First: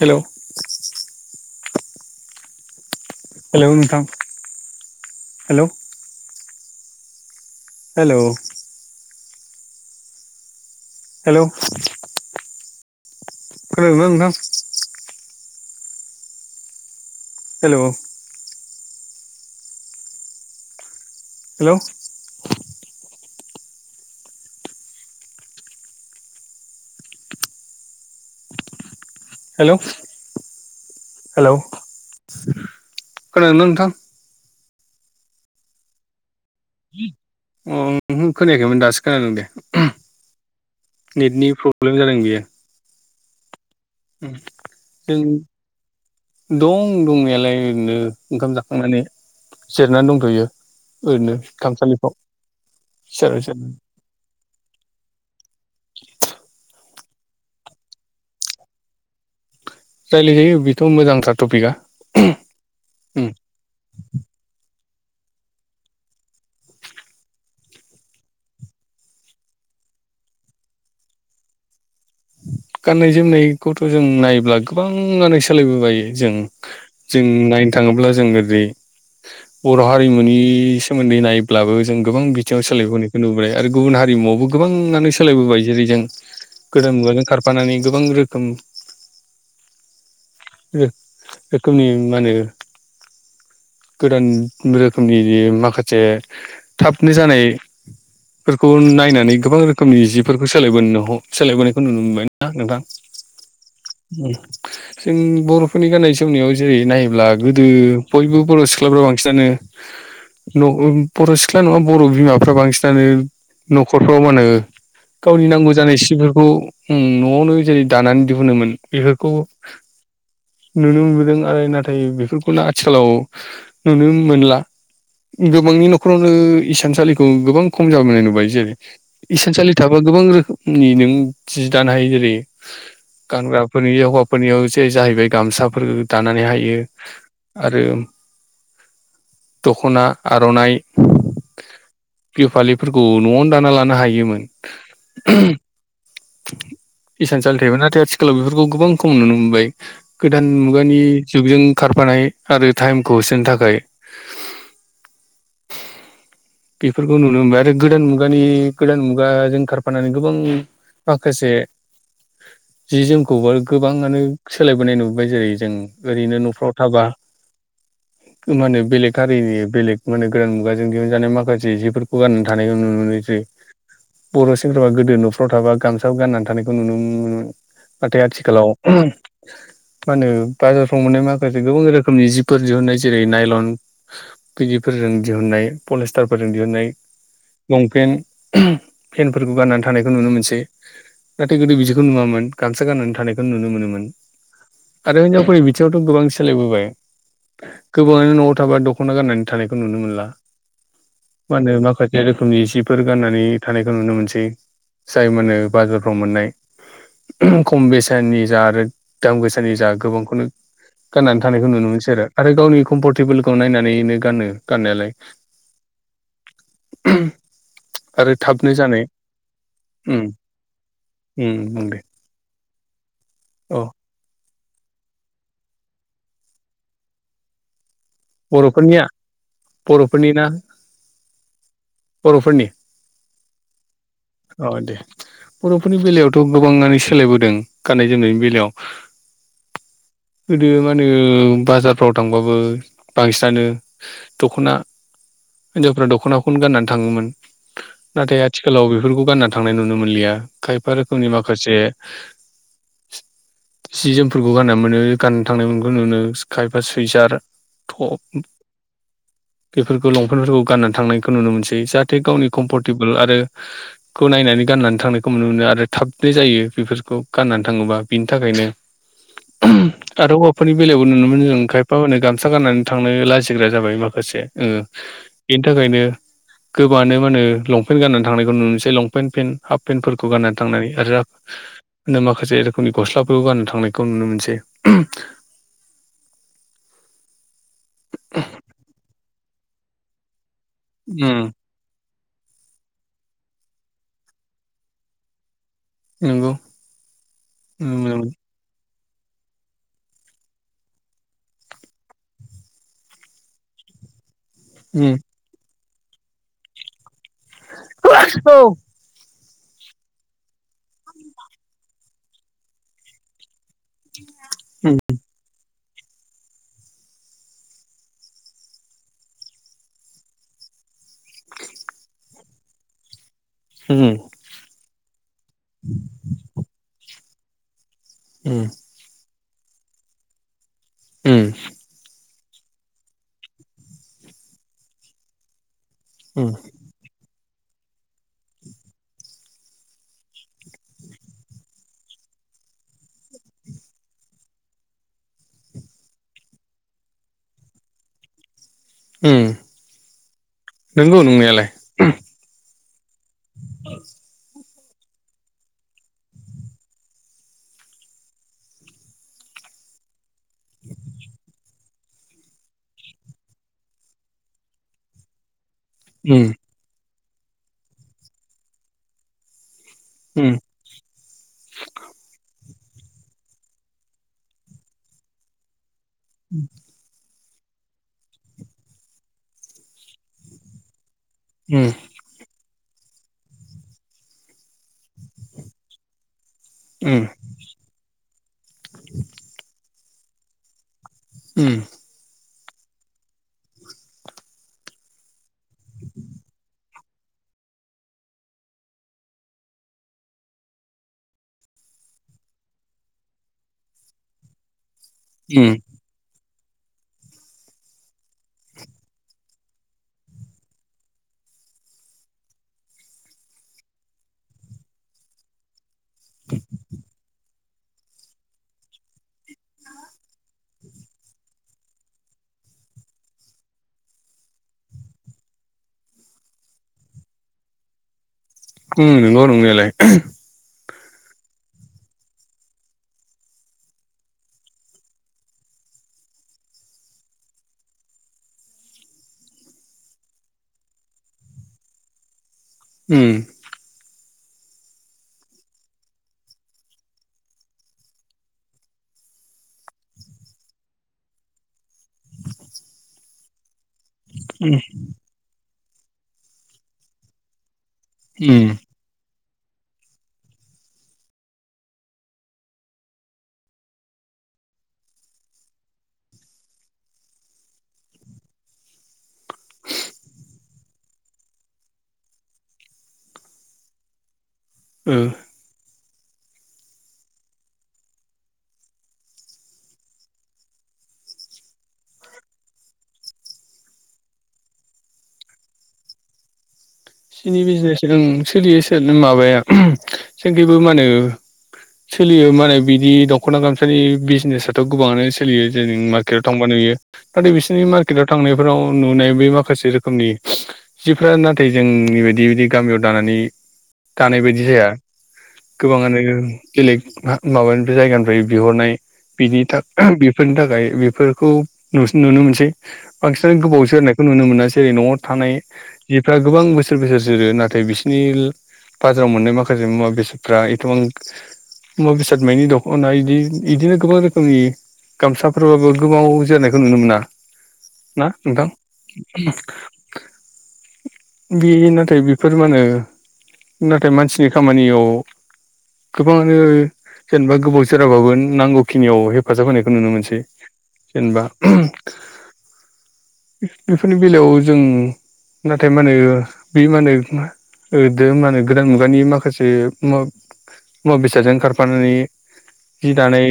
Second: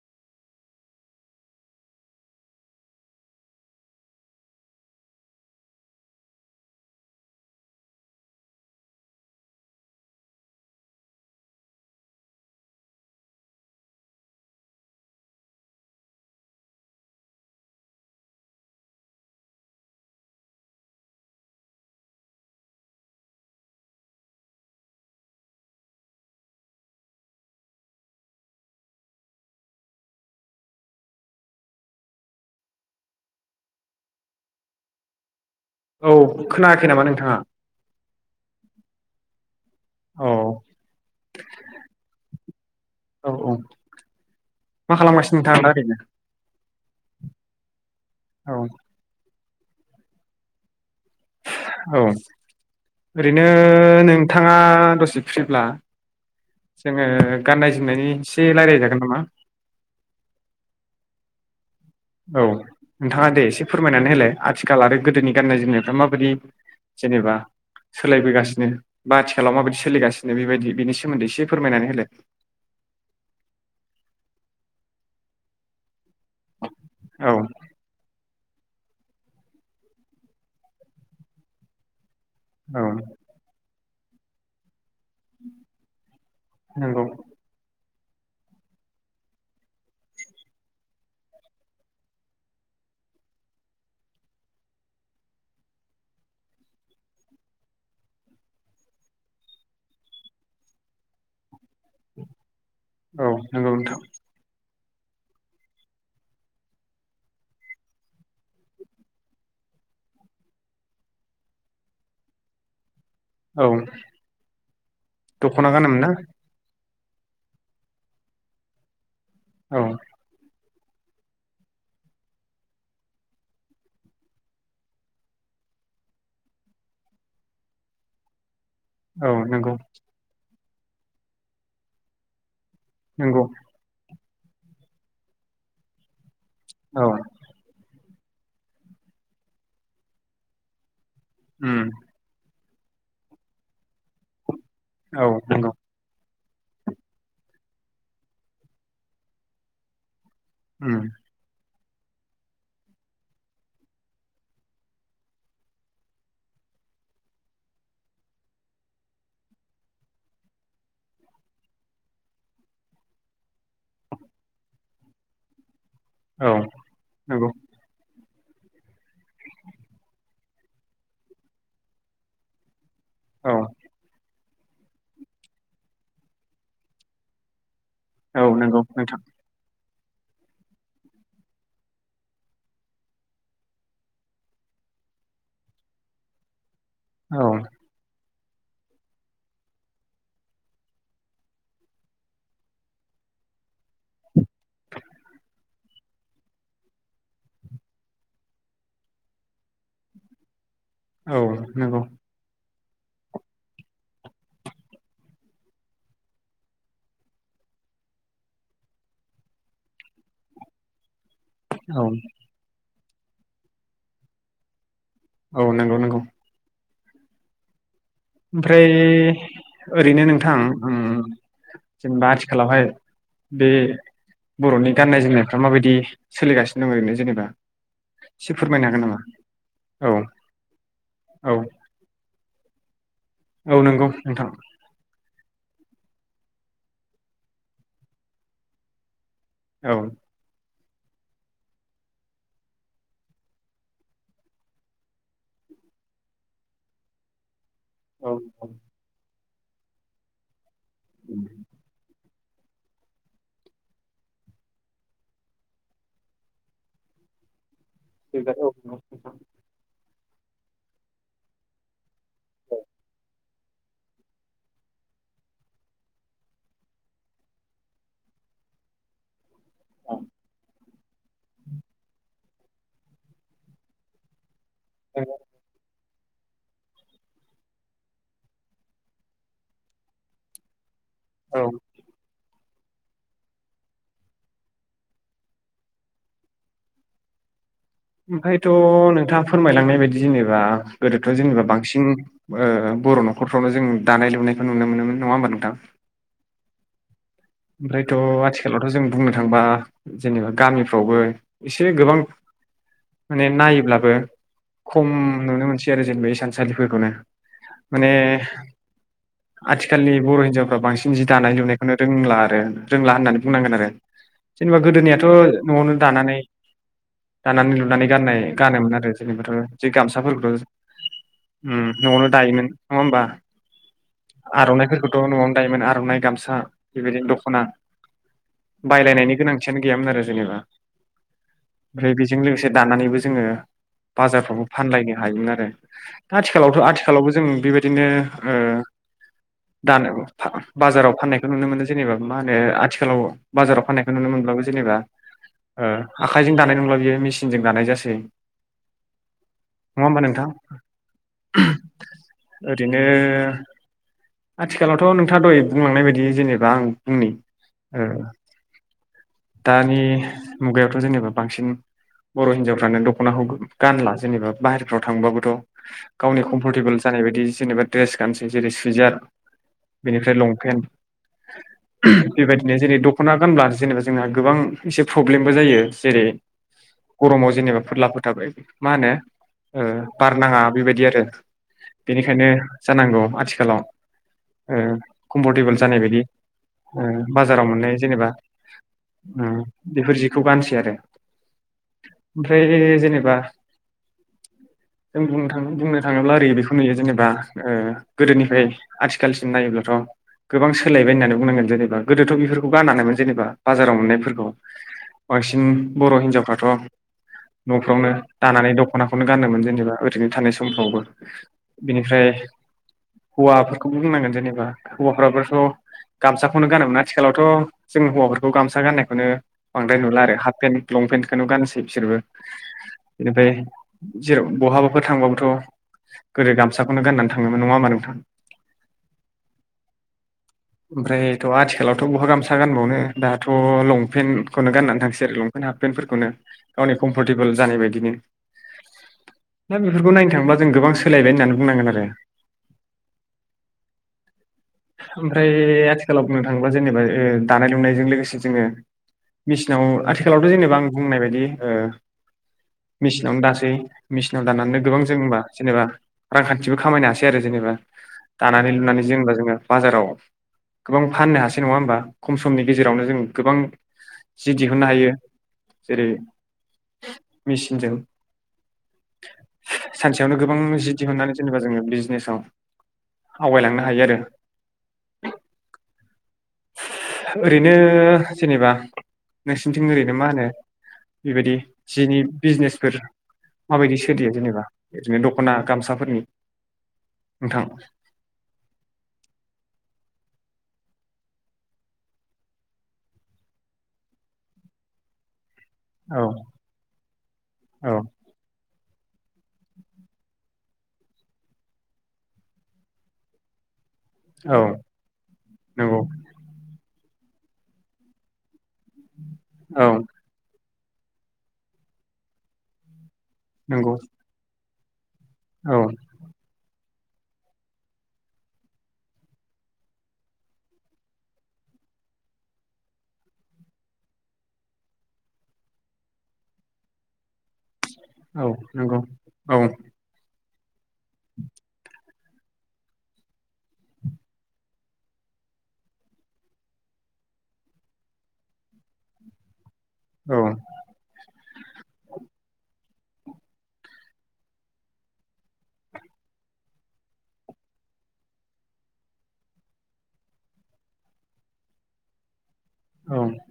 Hello. Hello नोंथां hello. Hello. Hello. खोनादों ना नोंथां। हेलौ। हेलौ। हेलौ। हेलौ खोनादों ना नोंथां। औ खोनायाखै नामा नों? अ ओहो खोनायाखैमोन दासो खोनादों दे। औ नेटनि प्रब्लेम जादों बियो। औ औ। मा जों खालामगासिनो नोंथाङा दा ओरैनो। दं दंनायालाय ओरैनो औ ओंखाम जाखांनानै जिरनानै दंथ'यो। ओरैनो औ। खामसालिफ्राव सियाराव ओरैनो जिरायनानै नोंथाङा दसे फ्रिब्ला जोङो गाननाय जोमनायनि एसे रायजलायजागोन नामा। रायज्लायजायो बेथ' मोजांथार टपिकआ। औ। उम नोंथाङा दे एसे फोरमायनानै होलाय, आथिखाल आरो गोदोनि गाननाय जोमनायफ्रा माबायदि जेनेबा सोलायबोगासिनो बा आथिखालाव माबायदि सोलिगासिनो बेबायदि बिनि सोमोन्दै एसे फोरमायनानै होलाय। गाननाय जोमनायखौथ' जों नायोब्ला गोबाङानो सोलायबोबाय जोंं। जों औ नायनो थाङोब्ला जोङो [unintelligible] बर' हारिमुनि सोमोन्दै नायब्लाबो जों गोबां बिथिङाव औ सोलायबोनायखौ नुबोबाय आरो गुबुन हारिमुवावबो गोबांङानो सोलायबोबाय जेरै जों गोदोन नंगौ मुगाजों खारफानानै गोबां रोखोम एख रोखोमनि माने गोदान रोखोमनि माखासे थाबनो जानाय फोरखौ नायनानै गोबां रोखोमनि जिफोरखौ सोलायबो ह सोलायबोनायखौ नुनो मोनबाय ना नोंथां। औ नंगौ नोंथां जों बर'फोरनि गाननाय जोमनायाव जेरै नायोब्ला गोदो बयबो बर' सिख्लाफ्रा बांसिनानो न बर' सिख्ला नङा बर' बिमाफ्रा बांसिनानो औ न'खरफ्राव मा होनो गावनि दख'ना नांगौ जानाय गानोमोन ना सिफोरखौ उम नवावनो जेरै दानानै दिहुनोमोन, बेफोरखौ औ नुनो मोनबोदों आरो नाथाय बेफोरखौनो आथिखालाव नुनो मोनला। गोबांनि न'खरावनो इसानसालिखौ गोबां खम जाबोनाय नुबाय जे औ । इसानसालि नंगौ थाबा गोबां रोखोमनि नों जि दानो हायो जेरै नंगौ गानग्राफोरनि हौवाफोरनियाव जे जाहैबाय गामसाफोर दानानैहाय [unintelligible] औ आरो दख'ना आर'नाइ उम । बिहु फालिफोरखौ न'आवनो दाना लानो हायोमोन। औ नंगौ। इसानसालि थायोमोन, नाथाय आथिखालाव बेफोरखौ गोबां खम नुनो मोनबाय‌। गोदान उम मुगानि जुगजों खारफानाय आरो टाइमखौ होसोनो थाखाय बेफोरखौ नुनो मोनबाय आरो गोदान मुगानि गोदान मुगाजों खारफानानै गोबां माखासे जि जोमखौबो गोबाङानो सोलायबोनाय नुबोबाय जेरै जों ओरैनो औ न'फ्राव थाबा नंगौ माने बेलेग हारिनि बेलेग माने गोदान मुगाजों दिहुनजानाय मा खासे जि फोरखौ गाननानै थानायखौ नुनोमोनोसै। औ बर' सेंग्राफा गोदो न'फ्राव थाबा गामसा गाननानै थानायखौ नुनो मोनोमोन । नाथाय आथि औ खलाव नंगौ नोंथां मा होनो बाजाराफ्राव मोननाय माखासे गोबां रोखोमनि जिफोर दिहुनाय जेरै नायलन बिदिफोर जों दिहनाय पलेसटारफोरजों दिहुननाय औ लंपेन फेनफोरखौ गाननानै थानायखौ नुनो मोनसै। नाथाय गोदो बिदिखौ नुवामोन गामसा गाननानै थानायखौ नुनो मोनोमोन। आरो हिनजावफोरनि बिथिङाव थ' गोबां सोलायबोबाय। गोबाङानो न'आव थाबा दख'ना गाननानै थानायखौ नुनो मोनला। औ मानो नंगौ माखासे रोखोमनि जि फोर गाननानै थानायखौ नुनो मोनसै। जाय मानो बाजारफ्राव मोननाय। खम बेसननि जा आरो दाम गोसानि जा गोबांखौनो गाननानै थानायखो नुनो औ मोनोसै आरो आरो गावनि कमफरटेबोलखौ नायनानैनो गानो गाननायालाय। औ नंगौ नंगौ । [unintelligible] थाबनो ओमफ्राय जानाय उम ओरैनो नोंथां उम उम बुं दे जेनेबा आथिखालावहाय बे औ बर'नि गाननाय जोमनायफ्रा माबायदि सोलिगासिनो दं ओरैनो जेनेबा? इसे फोरमायनो बर'फोरनिया हागोन नामा? औ बर'फोरनि ना औ । बर'फोरनि? औ नंगौ नोंथां। अ दे बर'फोरनि बेलायावथ' गोबाङानो सोलायबोदों गाननाय जोमनायनि बेलायाव औ। दो माहोनो बाजारफ्राव थांबाबो बांसिनानो दख'ना हिनजावफ्रा दख'नाखौनो गाननानै थाङोमोन। औ नाथाय औ आथिखालाव बेफोरखौ गानना थांनाय नुनो मोनलिया खायफा रोखोमनि माखासे [unintelligible] जि जोमफोरखौ गानना मोनो गाननो थां थांनाय मोनखो नुनो खायफा सुइसार गोगाथाव लंपेनफोरखौ गानना थांनायखौ नुनो मोनसै जाहाथे गावनि कम्फरटेबोल आरो खो नायनानै गाननानै थां थांनायखौ नुनो मोनो आरो थाबनो जायो बेफोरखौ गाननानै थाङोबा बिनि थाखायनो। आरो हौवाफोरनि बेलायावबो नुनो मोनो जों खायफा मा होनो गामसा गामसा गानानै थांनो लाजिग्रा जाबाय माखासे ओ बेनि थाखायनो गोबाङानो मा होनो लंपेन्ट गाननानै थांनायखौ नुनोसै लंपेन पेन्ट हाफ पेनफोरखौ गाननानै थांनानै आरो आफ औ नो माखासे पुनि गस्लाखौ गाननो थांनायखौ नुनो मोनसै। ओमफायथ' नोंथाङा फोरमायलांनाय बायदि जेनेबा गोदोथ' उम जेनेबा बांसिन ओ बर' न'खरफ्रावनो जों दानाय लुनायखो नुनो मोनोमोन नङा होमबा नोंथां। नंगौ। ओमफ्रायथ' आथिखालाव थ' जों बुंनो थांबा जेनेबा गामिफ्रावबो इसे गोबां माने नायोब्लाबो खम नुनो मोनसै आरो जेनेबा इसानसालिफोरखौनो माने आथिखालनि बर' हिनजावफ्रा बांसिन जि दानाय लुनायखोनो रोंला। ओ रोंला होननानै बुंनांगोन आरो जेनेबा गोदोनियाथ' न'आवनो दानानै दानानै लुनानै गाननाय गानोमोन आरो जेनेबाथ' जि गामसाफोरखौ उम न'आवनो दायोमोन नङा होमबा। आर'नाइफोरखौथ' न'आवनो दायोमोन आर'नाइ गामसा बेबायदिनो दख'ना बायलायनायनि गोनांथियानो गैयामोन आरो जेनेबा ओमफ्राय बिजों लोगोसे दानानैबो जोङो बाजारफ्रावबो फानलायनो हायोमोन आरो। दा आथिखालावथ' आथिखालावबो जों बिबायदिनो ओ दानो फा बाजाराव फाननायखो नुनो मोनो जेनेबा मा होनो आथिखालाव बाजाराव फाननायखो नुनो मोनब्लाबो जेनेबा ओ आखाइजों दानाय नंला बियो मेसिनजों दानाय जासै। नङा होमबा नोंथां नंगौ नंनायालाय ओरैनो [unintelligible] आथिखालावथ' नोंथाङा दहय बुंलांनाय बायदि जेनेबा आं बुंनि ओ दानि मुगायावथ' जेनेबा बांसिन बर' हिनजावफ्रानो दख'नाखौ गानला जेनेबा बाहेरफ्राव थांबाबोथ' गावनि कम्फरटेबोल जानाय बायदि जेनेबा ड्रेस गानसै जेरै सुइजार बेनिफ्राय लंपेन्ट बेबायदिनो जेरै दख'ना गानब्ला जेनेबा जोंहा गोबां इसे प्रब्लेमबो जायो। जेरै गरमाव जेनेबा फोरला फोथाबयै मा होनो ओ बारनाङा बेबायदि आरो । बेनिखायनो जानांगौ आथिखालाव ओ कमफरटेबोल जानाय बायदि ओ बाजाराव मोननाय जेनेबा ओ बेफोर जिखौ गानसै आरो। उम ओमफ्राय जेनेबा [inaudible] जों बुंनो थाङो बुंनो थाङोब्ला ओरै बेखौ नुयो जेनेबा ओ गोदोनिफ्राय आथिखालसिम नायोब्लाथ' गोबां सोलायबाय होननानै बुंनांगोन जेनेबा गोदोथ' बेफोरखौ गानानोमोन जेनेबा बाजाराव मोननायफोरखौ बांसिन बर' हिनजावफ्रा थ न'फ्रावनो दानानै दख'नाखौनो गानोमोन जेनेबा ओरैनो थानाय समफ्रावबो बिनिफ्राय [inaudible] हौवाफोरखौबो बुंनांगोन जेनेबा हौवाफ्राबोथ' गामसाखौनो गानोमोन आथिखालावथ' जों हौवाफोरखौ गामसा गाननायखौनो बांद्राय नुला आरो हाफ पेन्ट लंपेन्टखौनो गानसै बिसोरबो बेनिफ्राय जेराव बहाबाफोर थांबाबोथ' गोदो गामसाखौनो गाननानै थाङोमोन नङा होनबा नोंथां उम नंगौ नंनायालाय ओमफ्राय थ' आथिखालावथ' बहा गामसा गानबावनो दाथ' लंपेन्टखौनो गाननानै थांसै आरो लंपेन्ट हाफपेन्टफोरखौनो गावनि कम्फर्टेबोल जानाय बायदिनो हिस [inaudible] दा बेफोरखौ नायनो थाङोबा जों गोबां सोलायबाय होननानै बुंनांगोन आरो उम ओमफ्राय आथिखालाव बुंनो थाङोब्ला जेनेबा ओ दानाय लुनायजों लोगोसे जोङो मिसिनाव आथिखालावथ' जेनेबा आं बुंनाय बायदि ओ मिसिनावनो दासै मेसिनाव उम दाननानै गोबां जों होनबा जेनेबा रांखान्थिबो खामायनो हासै आरो जेनेबा उम दानानै लुनानै जेनेबा जोङो बाजाराव गोबां फाननो हासै नङा होमबा खम समनि गेजेरावनो जों गोबां जि दिहुननो हायो जेरै मिसिनजों सानसेयावनो गोबां जि दिहुननानै जेनेबा जोङो बिजनेसाव आवगायलांनो हायो आरो ओ ओरैनो जेनेबा नोंसिनिथिं ओरैनो मा होनो बेबायदि जिनि बिजनेसफोर माबायदि सोलियो जेनेबा ओरैनो दख'ना गामसाफोरनि सिनि नोंथां बिजनेस ओं सोलियो सोलिनो माबाया ओमि जोनिखैबो मा होनो सोलियो माने बिदि दख'ना गामसानि बिजनेसाथ' गोबाङानो सोलियो जों औ मार्केटआव थांबा नुयो नाथाय बिसोरनि औ मार्केटआव थांनायफोराव नुनाय बे माखासे रोखोमनि जिफोरा नाथाय जो जोंनि बायदि बिदि गामियाव दानानै दानाय औ बायदि जाया नंगौ गोबाङानो गेलेक माबानिफ्राय जायगानिफ्राय बिहरनाय बिनि था औ बेफोरनि थाखाय बेफोरखौ नुनो मोनसै बांसिनानो गोबाव नंगौ जोरनायखौ नुनो मोनासै न'आव थानाय औ जिफ्रा गोबां बोसोर-बोसोर जोरो नाथाय बिसोरनि बाजाराव मोननाय माखासे मुवा बेसादफ्रा एथबां मुवा बेसाद मानि दखना बिदि इदिनो गोबां रोखोमनि गामसाफोरबाबो गोबाव जोरनायखौ नुनो मोना ना औ नोंथां नंगौ औ बे नाथाय बेफोर मा होनो नाथाय मानसिनि खामानियाव गोबाङानो जेनेबा गोबाव सोराबाबो नांगौखिनियाव हेफाजाब होनायखौ खौ नुनो मोनसै औ जेनेबा हम बेफोरनि बेलायाव जों ना नाथाय मा होनो बे माहोनो मा ओ दो गोदान मुगानि माखासे म मुवा बेसादाजों खारफानानै जि दानाय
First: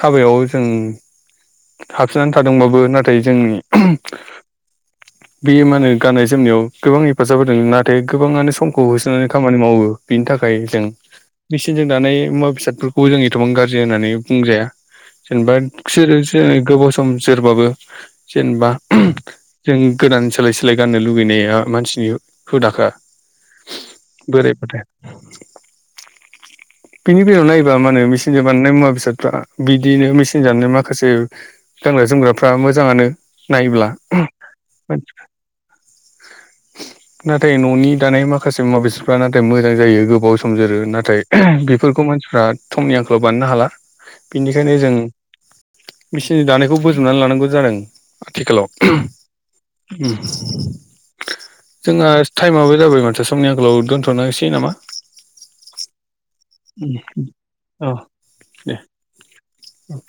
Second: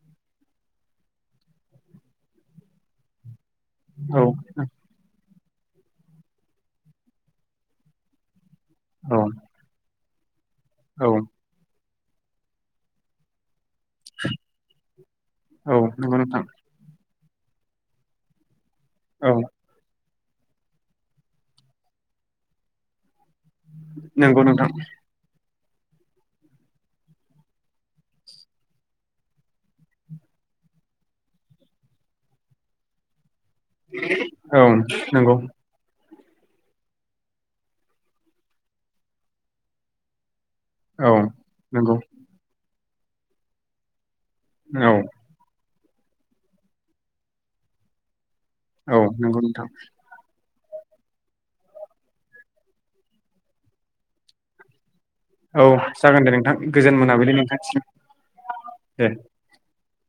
हाबायाव जों हाबसोनानै थादोंबाबो नाथाय जोंनि औ बेयो मा होनो गाननाय जोमनायाव गोबां हेफाजाब होदों नाथाय गोबाङानो समखौ होसोनानै खामानि मावो। बेनि थाखाय जों औ मेसिनजों दानाय मुवा बेसादफोरखौ जों एथबां गाज होननानै बुंजाया जेनेबा औ नंगौ खुसेरसो नोंथां गोबाव सम सोरबाबो जेनेबा औ जों गोदान सोलाय स सोलाय गाननो लुुबैनाया मानसिनि हुदाखा नोंगौ नोंथां बोरायबाथाय बिनि बेलायाव नायोबा माहोनो मेचनजों बानायनाय मुवा बेसादफ्रा बिदिनो मेचन जानाय माखासे गानग्रा जोमग्राफ्रा मोजाङानो नायोब्ला औ नंगौ नाथाय न'नि दानाय माखासे मुवा बेसादफ्रा नाथाय मोजां जायो गोबाव सम थोमजोरो औ नाथाय नंगौ बेफोरखौ मानसिफ्रा थमनि आंखालाव बानायनो हाला। बेनिखायनो औ जों बिसिनि दानायखौ बोजोबनानै लानांगौ जादों। आथिखालाव औ नंगौ नोंथां जोंहा टाइमाबो जाबाय माथो समनि आंगोलाव दोन्थ'नोसै नामा? औ जागोन दे नोंथां गोजोन मोनाबिलि नोंथांसिम दे। औ